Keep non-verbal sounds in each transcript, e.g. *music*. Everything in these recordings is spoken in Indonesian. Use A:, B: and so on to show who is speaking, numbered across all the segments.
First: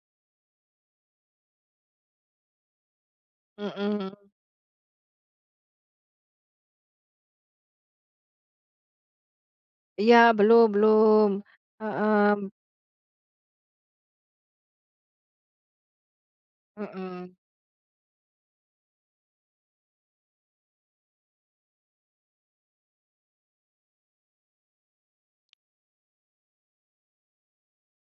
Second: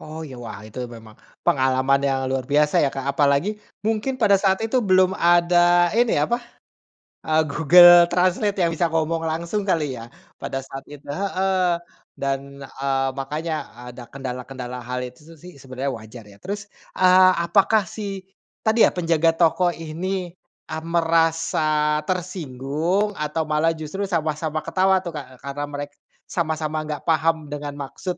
A: Oh, iya. Wah, itu memang pengalaman yang luar biasa ya, Kak, apalagi mungkin
B: Mhm.
A: pada saat itu belum ada ini, apa, eee, Google Translate yang bisa ngomong langsung kali ya
B: Iya,
A: pada
B: belum
A: saat itu,
B: belum.
A: heeh, dan,
B: Mhm.
A: eee, makanya ada kendala-kendala hal itu su sih sebenarnya wajar ya. Terus, eee,
B: Mhm.
A: apakah si, tadi ya, penjaga toko ini, ah, merasa tersinggung atau malah justru sama-sama ketawa tuh, Kak? Eee, karena mereka sama-sama enggak paham dengan maksud,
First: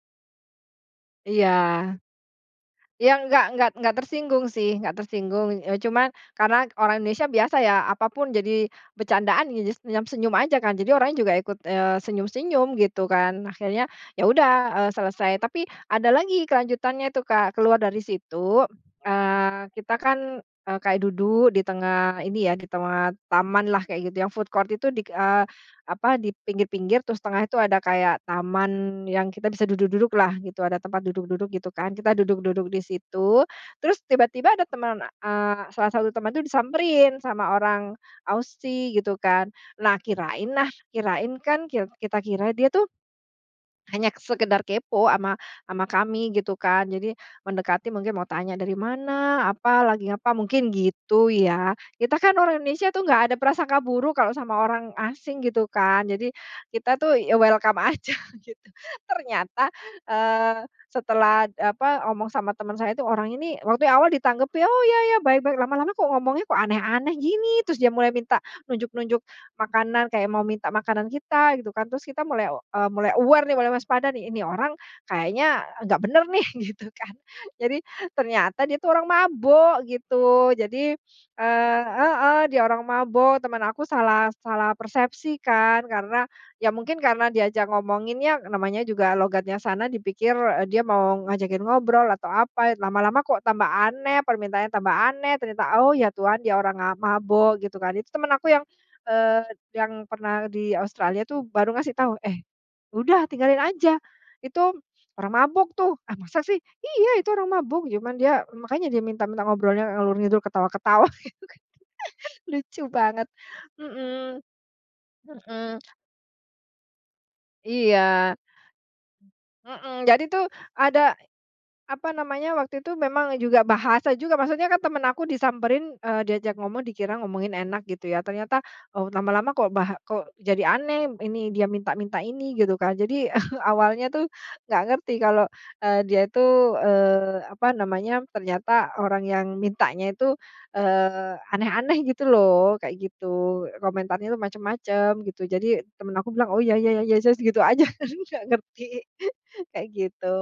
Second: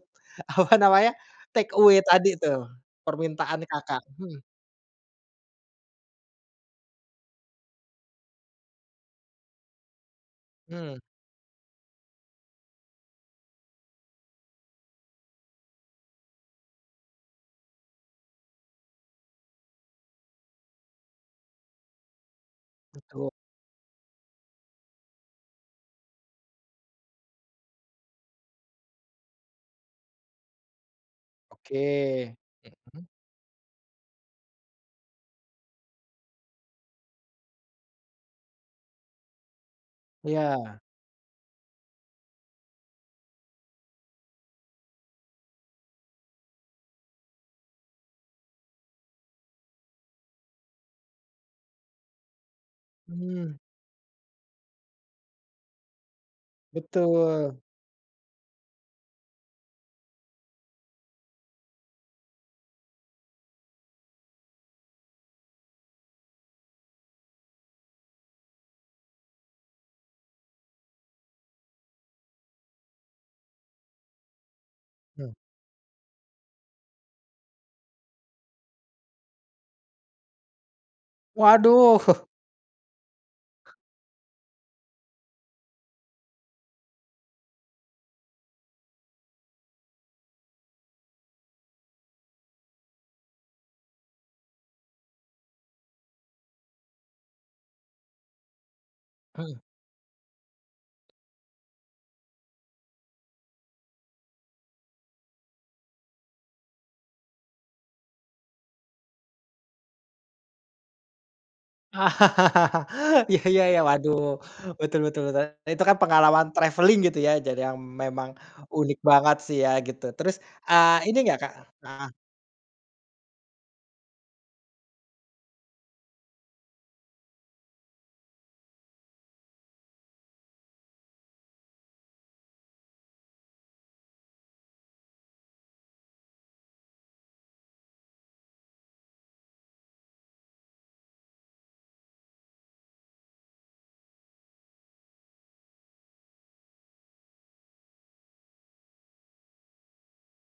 A: apa namanya
B: Iya.
A: take away tadi tuh,
B: Iya enggak
A: permintaan
B: enggak enggak
A: Kakak? Hmm.
B: tersinggung sih, enggak tersinggung. Eee, cuman karena orang Indonesia biasa ya apapun jadi bercandaan ya jadi senyam-senyum aja kan, jadi
A: Mmm.
B: orangnya juga ikut, eee, senyum-senyum gitu kan. Akhirnya ya udah, eee, selesai, tapi ada lagi kelanjutannya itu, Kak. Keluar dari situ, eee, kita kan, eee, kayak duduk di tengah ini ya, di tengah
A: Duduk.
B: tamanlah kayak gitu yang food court itu dik eee, apa, di pinggir-pinggir terus tengah itu ada kayak taman yang kita bisa duduk-duduklah gitu, ada tempat duduk-duduk gitu kan. Kita
A: Oke.
B: duduk-duduk di
A: Mhm.
B: situ terus tiba-tiba ada teman eee, salah satu teman tuh disamperin sama orang Aussie gitu kan. Nah, kirain nah,
A: Iya.
B: kirain kan kir kita kira dia tuh hanya sekedar kepo ama ama kami gitu kan. Jadi mendekati mungkin mau tanya dari mana, apa lagi apa, mungkin gitu ya. Kita kan orang Indonesia tuh enggak ada
A: Mmm.
B: prasangka buruk kalau sama orang asing gitu kan. Jadi kita tuh ya
A: Betul.
B: welcome aja gitu, ternyata, eee, setelah, apa, ngomong sama teman saya itu, "Orang ini" waktu yang awal ditanggep, "Oh, iya iya baik baik." Lama-lama kok ngomongnya kok aneh-aneh gini, terus dia mulai minta nunjuk-nunjuk makanan, kayak mau minta makanan kita gitu kan, terus kita mulai o eee, mulai aware nih, mulai waspada nih, "Ini orang
A: Hmm.
B: kayaknya enggak benar nih." Gitu kan. Jadi ternyata dia itu orang mabuk gitu. Jadi, eee
A: Waduh. *chuckles*
B: heeh, dia orang mabuk. Teman aku salah salah persepsi kan karena ya mungkin karena diajak ngomonginnya namanya juga logatnya sana, dipikir, eee, dia mau ngajakin ngobrol atau apa, eh, lama-lama kok tambah aneh, permintaannya tambah aneh, ternyata, "Oh, ya Tuhan dia orang, ah, mabuk." Gitu kan. Itu teman aku yang, eee,
A: Hmm.
B: yang pernah di Australia tuh baru ngasih tahu, "Eh, udah tinggalin aja. Itu orang mabuk tuh." "Ah, masa sih?" "Iya. Itu orang mabuk, cuman dia makanya dia minta minta ngobrolnya ngalor-ngidul ketawa-ketawa." *laughs* Lucu banget.
A: *laughs* Iya iya iya, waduh.
B: Mhm.
A: Betul betul betul.
B: Mhm.
A: Itu kan pengalaman travelling gitu ya, jadi yang memang
B: Iya.
A: unik banget sih ya gitu.
B: Mhm. Jadi
A: Terus,
B: tuh
A: eee, ini
B: ada,
A: gak Kak
B: apa
A: heeh.
B: namanya, waktu itu memang juga bahasa juga, maksudnya kan teman aku disamperin, eee, diajak ngomong dikira ngomongin enak gitu ya, ternyata, oh, lama-lama kok baha kok jadi aneh, ini dia minta-minta ini gitu kan. Jadi *chuckles* awalnya tuh enggak ngerti kalau, eee, dia itu, eee, apa namanya, ternyata orang yang mintanya itu, eee, aneh-aneh gitu loh, kayak gitu. Komentarnya itu macam-macam gitu, jadi teman aku bilang, "Oh, iya iya iya, yes yes." Gitu aja tapi enggak ngerti, *laughs* kayak gitu.